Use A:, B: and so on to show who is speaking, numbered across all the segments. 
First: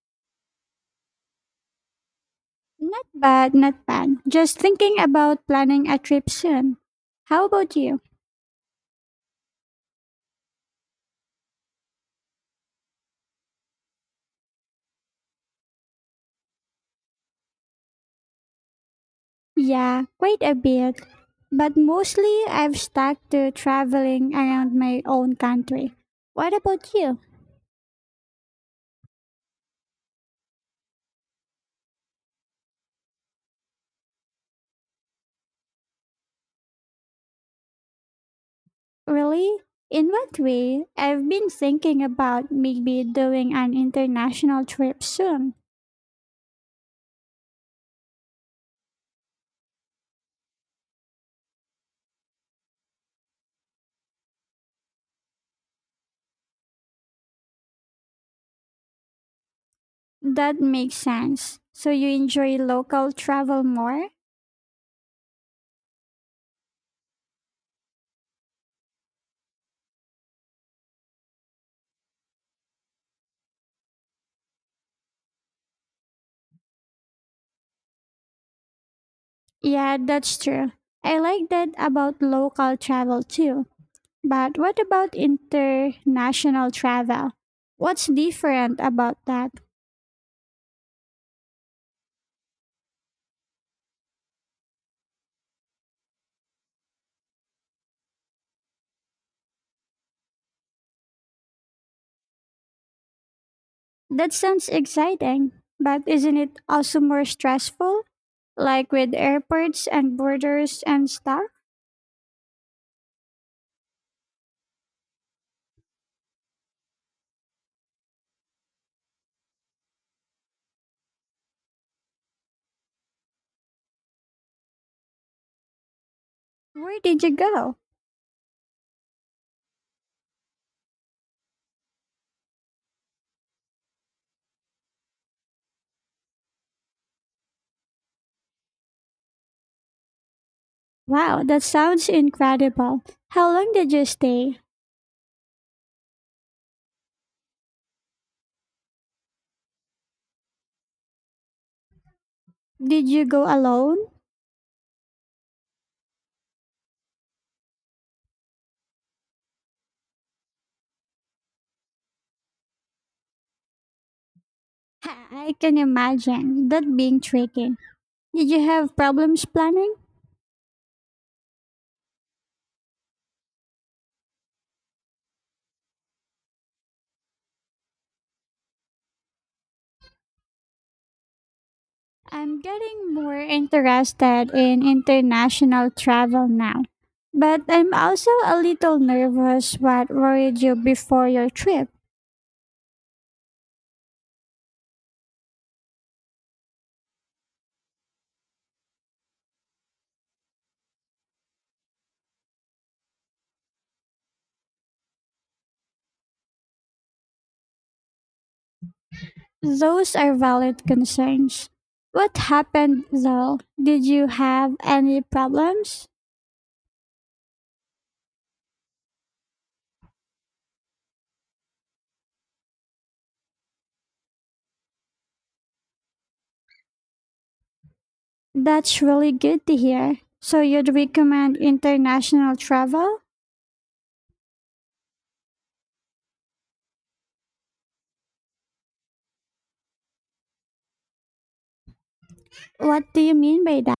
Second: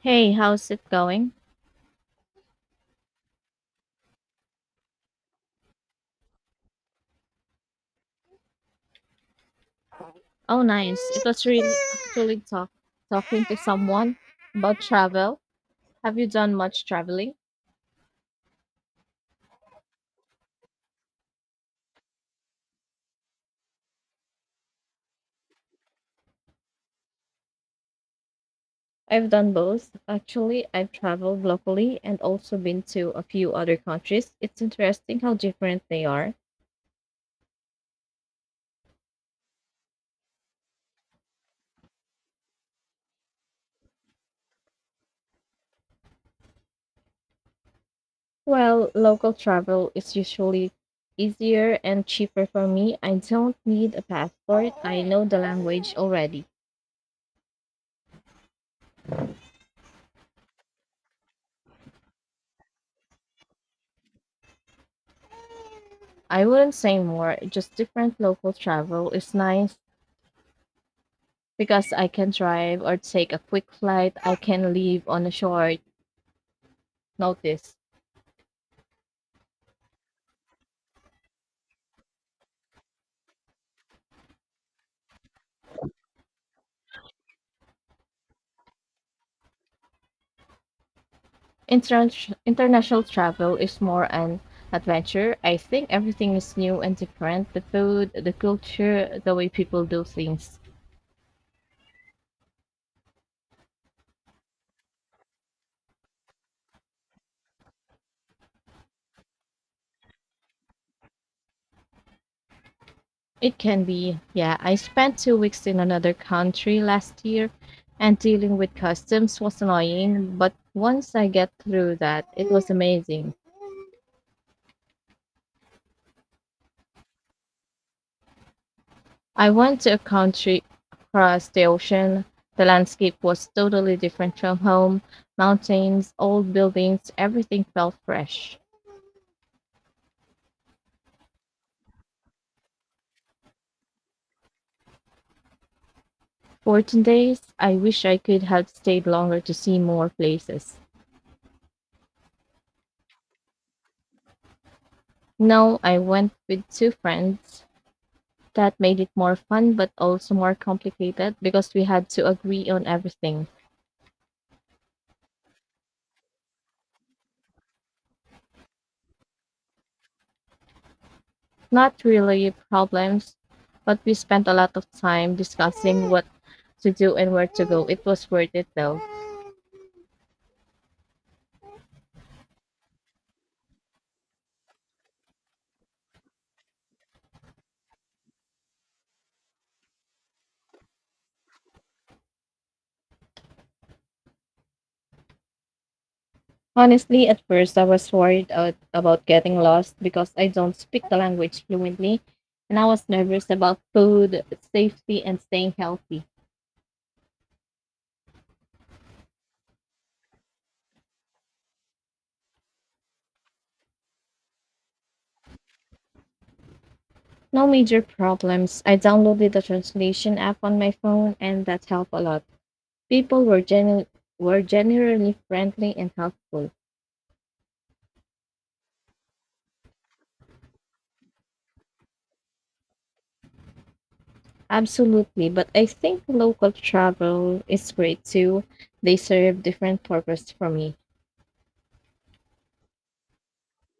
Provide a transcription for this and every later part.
A: Hey, how's it going?
B: Not bad, not bad. Just thinking about planning a trip soon. How about you?
A: Oh, nice. It was really actually talk talking to someone about travel. Have you done much traveling?
B: Yeah, quite a bit. But mostly I've stuck to traveling around my own country. What about you?
A: I've done both. Actually, I've traveled locally and also been to a few other countries. It's interesting how different they are.
B: Really? In what way? I've been thinking about maybe doing an international trip soon.
A: Well, local travel is usually easier and cheaper for me. I don't need a passport. I know the language already.
B: That makes sense. So you enjoy local travel more?
A: I wouldn't say more, just different local travel is nice. Because I can drive or take a quick flight, I can leave on a short notice.
B: Yeah, that's true. I like that about local travel too, but what about international travel? What's different about that?
A: Inter- International travel is more an adventure. I think everything is new and different, the food, the culture, the way people do things.
B: That sounds exciting, but isn't it also more stressful? Like with airports and borders and stuff?
A: It can be, yeah. I spent 2 weeks in another country last year, and dealing with customs was annoying, but once I get through that, it was amazing.
B: Where did you go?
A: I went to a country across the ocean. The landscape was totally different from home, mountains, old buildings, everything felt fresh.
B: Wow, that sounds incredible. How long did you stay?
A: 14 days, I wish I could have stayed longer to see more places.
B: Did you go alone?
A: No, I went with two friends. That made it more fun but also more complicated because we had to agree on everything.
B: Ha, I can imagine that being tricky. Did you have problems planning?
A: Not really problems, but we spent a lot of time discussing what to do and where to go. It was worth it though.
B: I'm getting more interested in international travel now, but I'm also a little nervous. What worried you before your trip?
A: Honestly, at first I was worried out about getting lost because I don't speak the language fluently, and I was nervous about food, safety, and staying healthy.
B: Those are valid concerns. What happened though? Did you have any problems?
A: No major problems. I downloaded the translation app on my phone, and that helped a lot. People were were generally friendly and helpful.
B: That's really good to hear. So you'd recommend international travel?
A: Absolutely, but I think local travel is great too. They serve different purpose for me.
B: What do you mean by that?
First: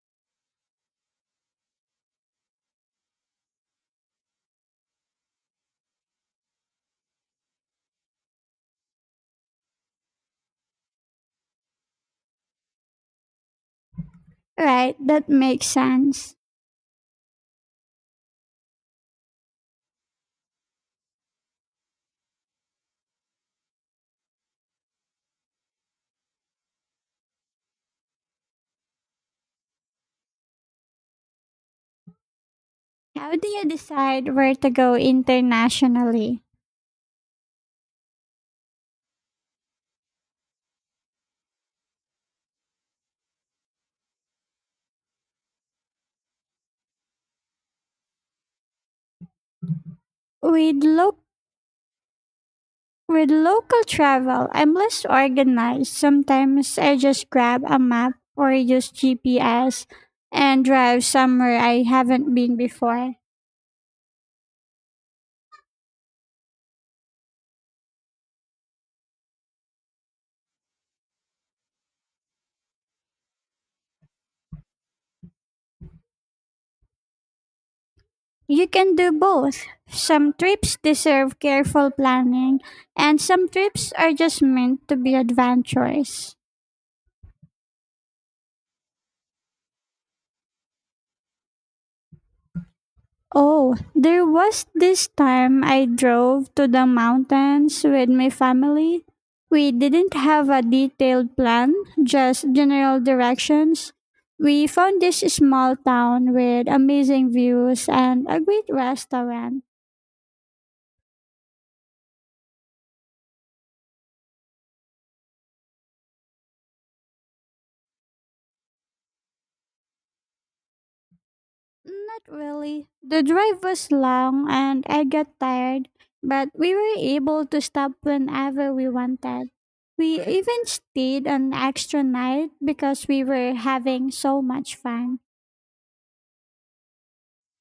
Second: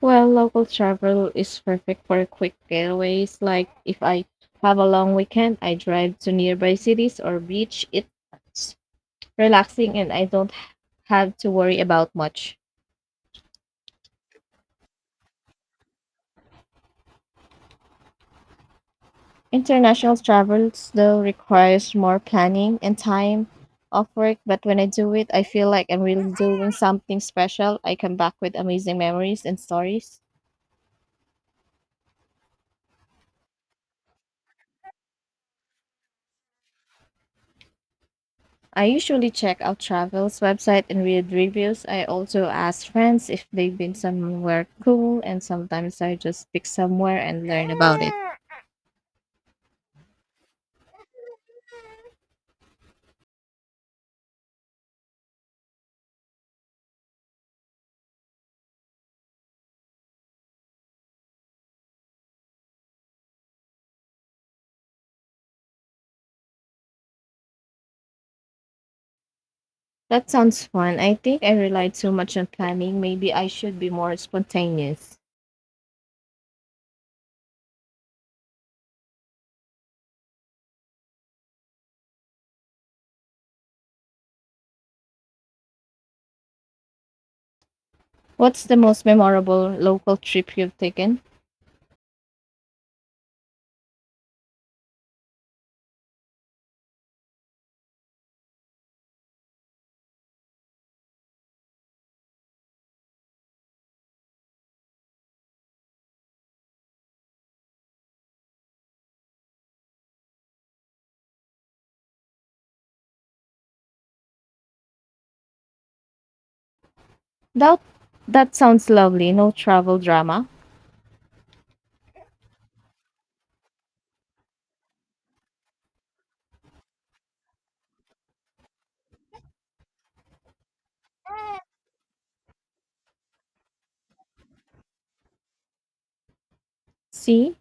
A: Well, local travel is perfect for quick getaways. Like if I have a long weekend, I drive to nearby cities or beach. It's relaxing and I don't have to worry about much.
B: Right, that makes sense.
A: International travels, though, requires more planning and time off work. But when I do it, I feel like I'm really doing something special. I come back with amazing memories and stories.
B: How do you decide where to go internationally?
A: I usually check out travels website and read reviews. I also ask friends if they've been somewhere cool and sometimes I just pick somewhere and learn about it.
B: We'd look With local travel, I'm less organized. Sometimes I just grab a map or use GPS and drive somewhere I haven't been before.
A: That sounds fun. I think I relied too much on planning. Maybe I should be more spontaneous.
B: You can do both. Some trips deserve careful planning, and some trips are just meant to be adventurous.
A: What's the most memorable local trip you've taken?
B: Oh, there was this time I drove to the mountains with my family. We didn't have a detailed plan, just general directions. We found this small town with amazing views and a great restaurant.
A: That that sounds lovely. No travel drama.
B: Not really. The drive was long and I got tired, but we were able to stop whenever we wanted. We even stayed an extra night because we were having so much fun.
A: See?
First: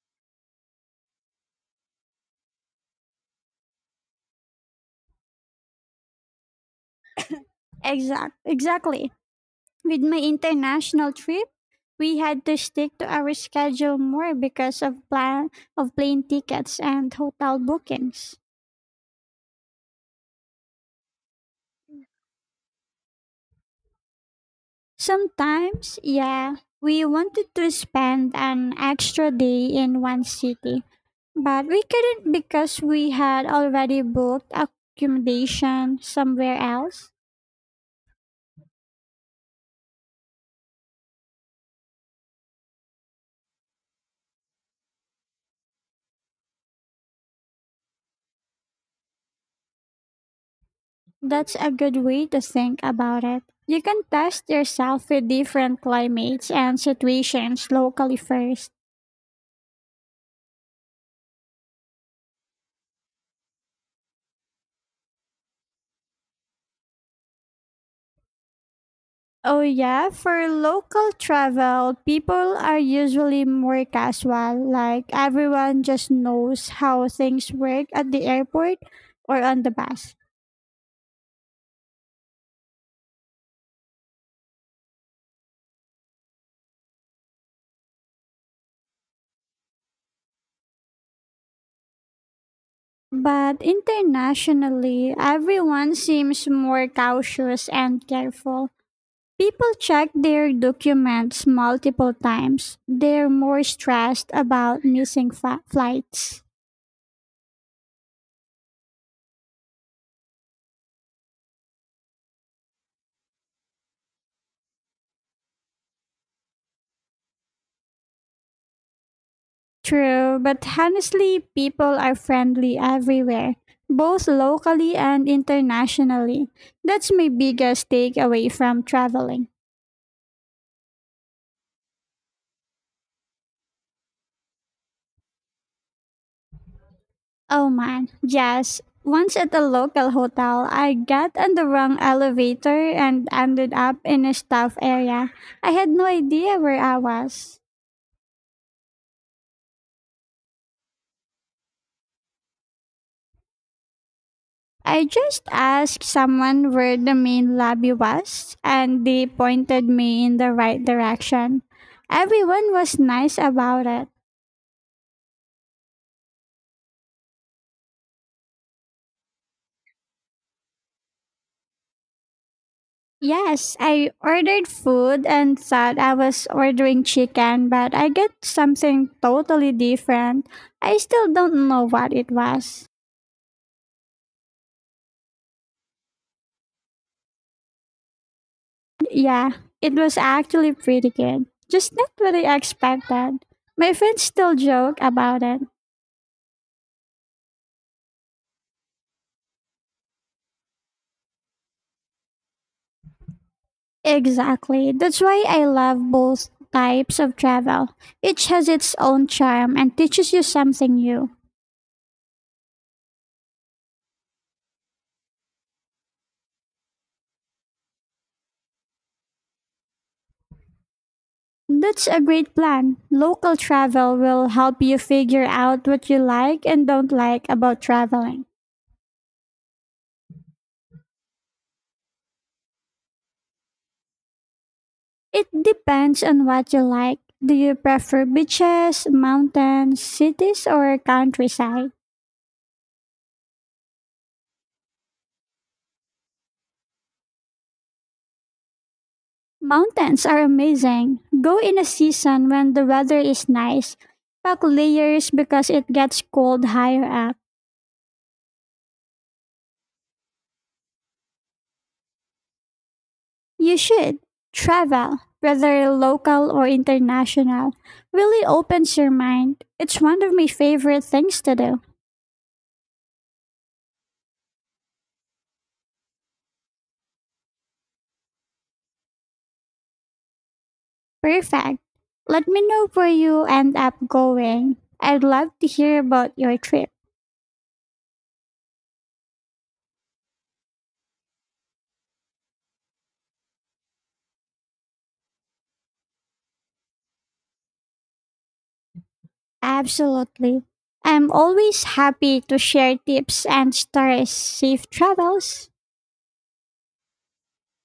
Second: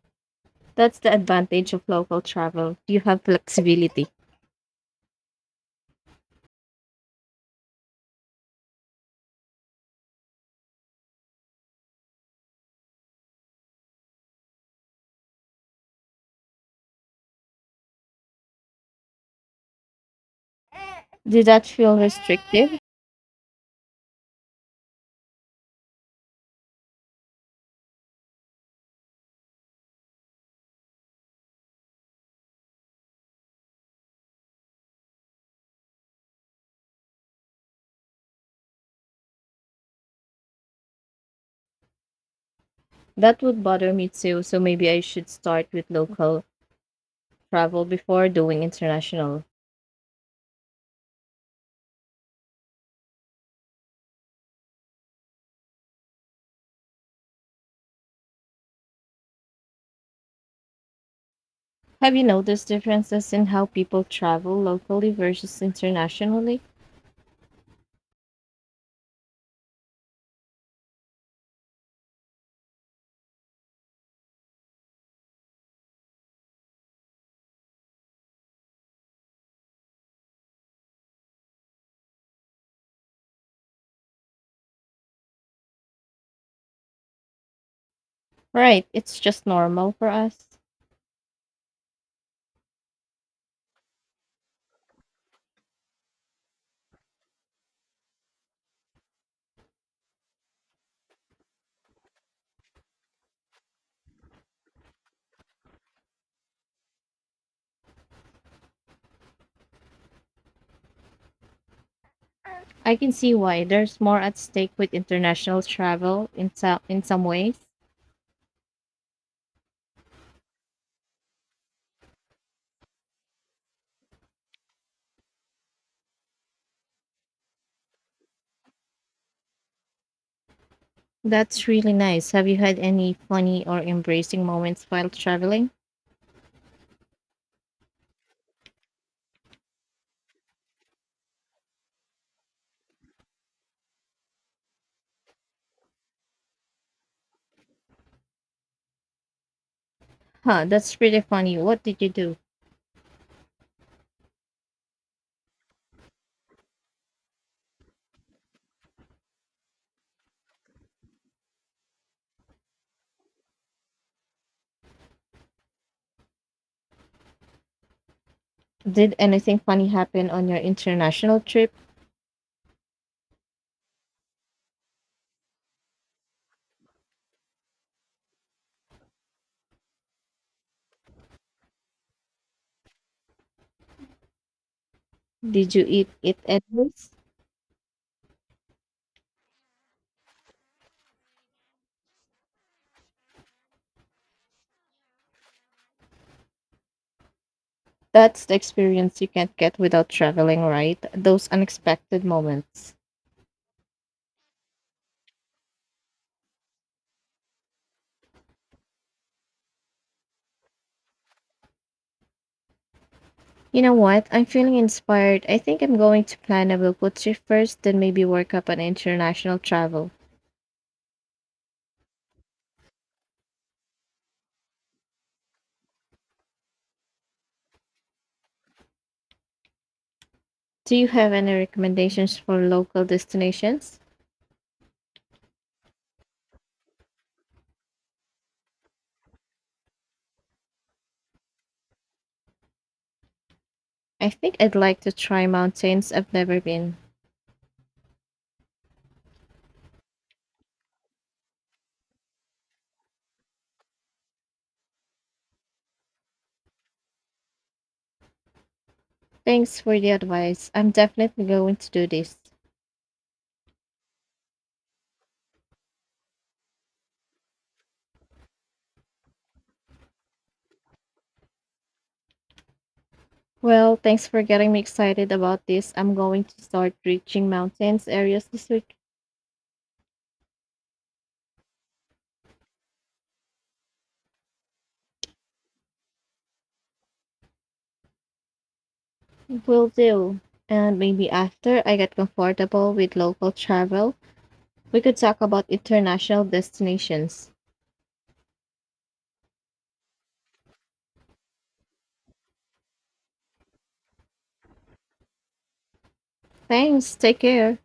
A: That's the advantage of local travel. You have flexibility.
B: Exactly. With my international trip, we had to stick to our schedule more because of plane tickets and hotel bookings.
A: Did that feel restrictive?
B: Sometimes, yeah, we wanted to spend an extra day in one city, but we couldn't because we had already booked accommodation somewhere else.
A: That would bother me too, so maybe I should start with local travel before doing international.
B: That's a good way to think about it. You can test yourself with different climates and situations locally first.
A: Have you noticed differences in how people travel locally versus internationally?
B: Oh, yeah, for local travel, people are usually more casual, like everyone just knows how things work at the airport or on the bus.
A: Right, it's just normal for us.
B: But internationally, everyone seems more cautious and careful. People check their documents multiple times. They're more stressed about missing flights.
A: I can see why there's more at stake with international travel in some ways.
B: True, but honestly, people are friendly everywhere, both locally and internationally. That's my biggest takeaway from traveling.
A: That's really nice. Have you had any funny or embracing moments while traveling?
B: Oh man, yes. Once at a local hotel, I got on the wrong elevator and ended up in a staff area. I had no idea where I was.
A: Huh, that's pretty funny. What did you do?
B: I just asked someone where the main lobby was, and they pointed me in the right direction. Everyone was nice about it.
A: Did anything funny happen on your international trip?
B: Yes, I ordered food and thought I was ordering chicken, but I got something totally different. I still don't know what it was.
A: Did you eat it at least?
B: Yeah, it was actually pretty good, just not what I expected. My friends still joke about it.
A: That's the experience you can't get without traveling, right? Those unexpected moments.
B: Exactly. That's why I love both types of travel. Each has its own charm and teaches you something new.
A: You know what? I'm feeling inspired. I think I'm going to plan a Bilput trip first, then maybe work up on international travel.
B: That's a great plan. Local travel will help you figure out what you like and don't like about traveling.
A: Do you have any recommendations for local destinations?
B: It depends on what you like. Do you prefer beaches, mountains, cities, or countryside?
A: I think I'd like to try mountains I've never been.
B: Mountains are amazing. Go in a season when the weather is nice. Pack layers because it gets cold higher up.
A: Thanks for the advice. I'm definitely going to do this.
B: You should. Travel, whether local or international, really opens your mind. It's one of my favorite things to do.
A: Well, thanks for getting me excited about this. I'm going to start reaching mountains areas this week.
B: Perfect. Let me know where you end up going. I'd love to hear about your trip.
A: Will do. And maybe after I get comfortable with local travel, we could talk about international destinations.
B: Absolutely. I'm always happy to share tips and stories. Safe travels.
A: Thanks. Take care.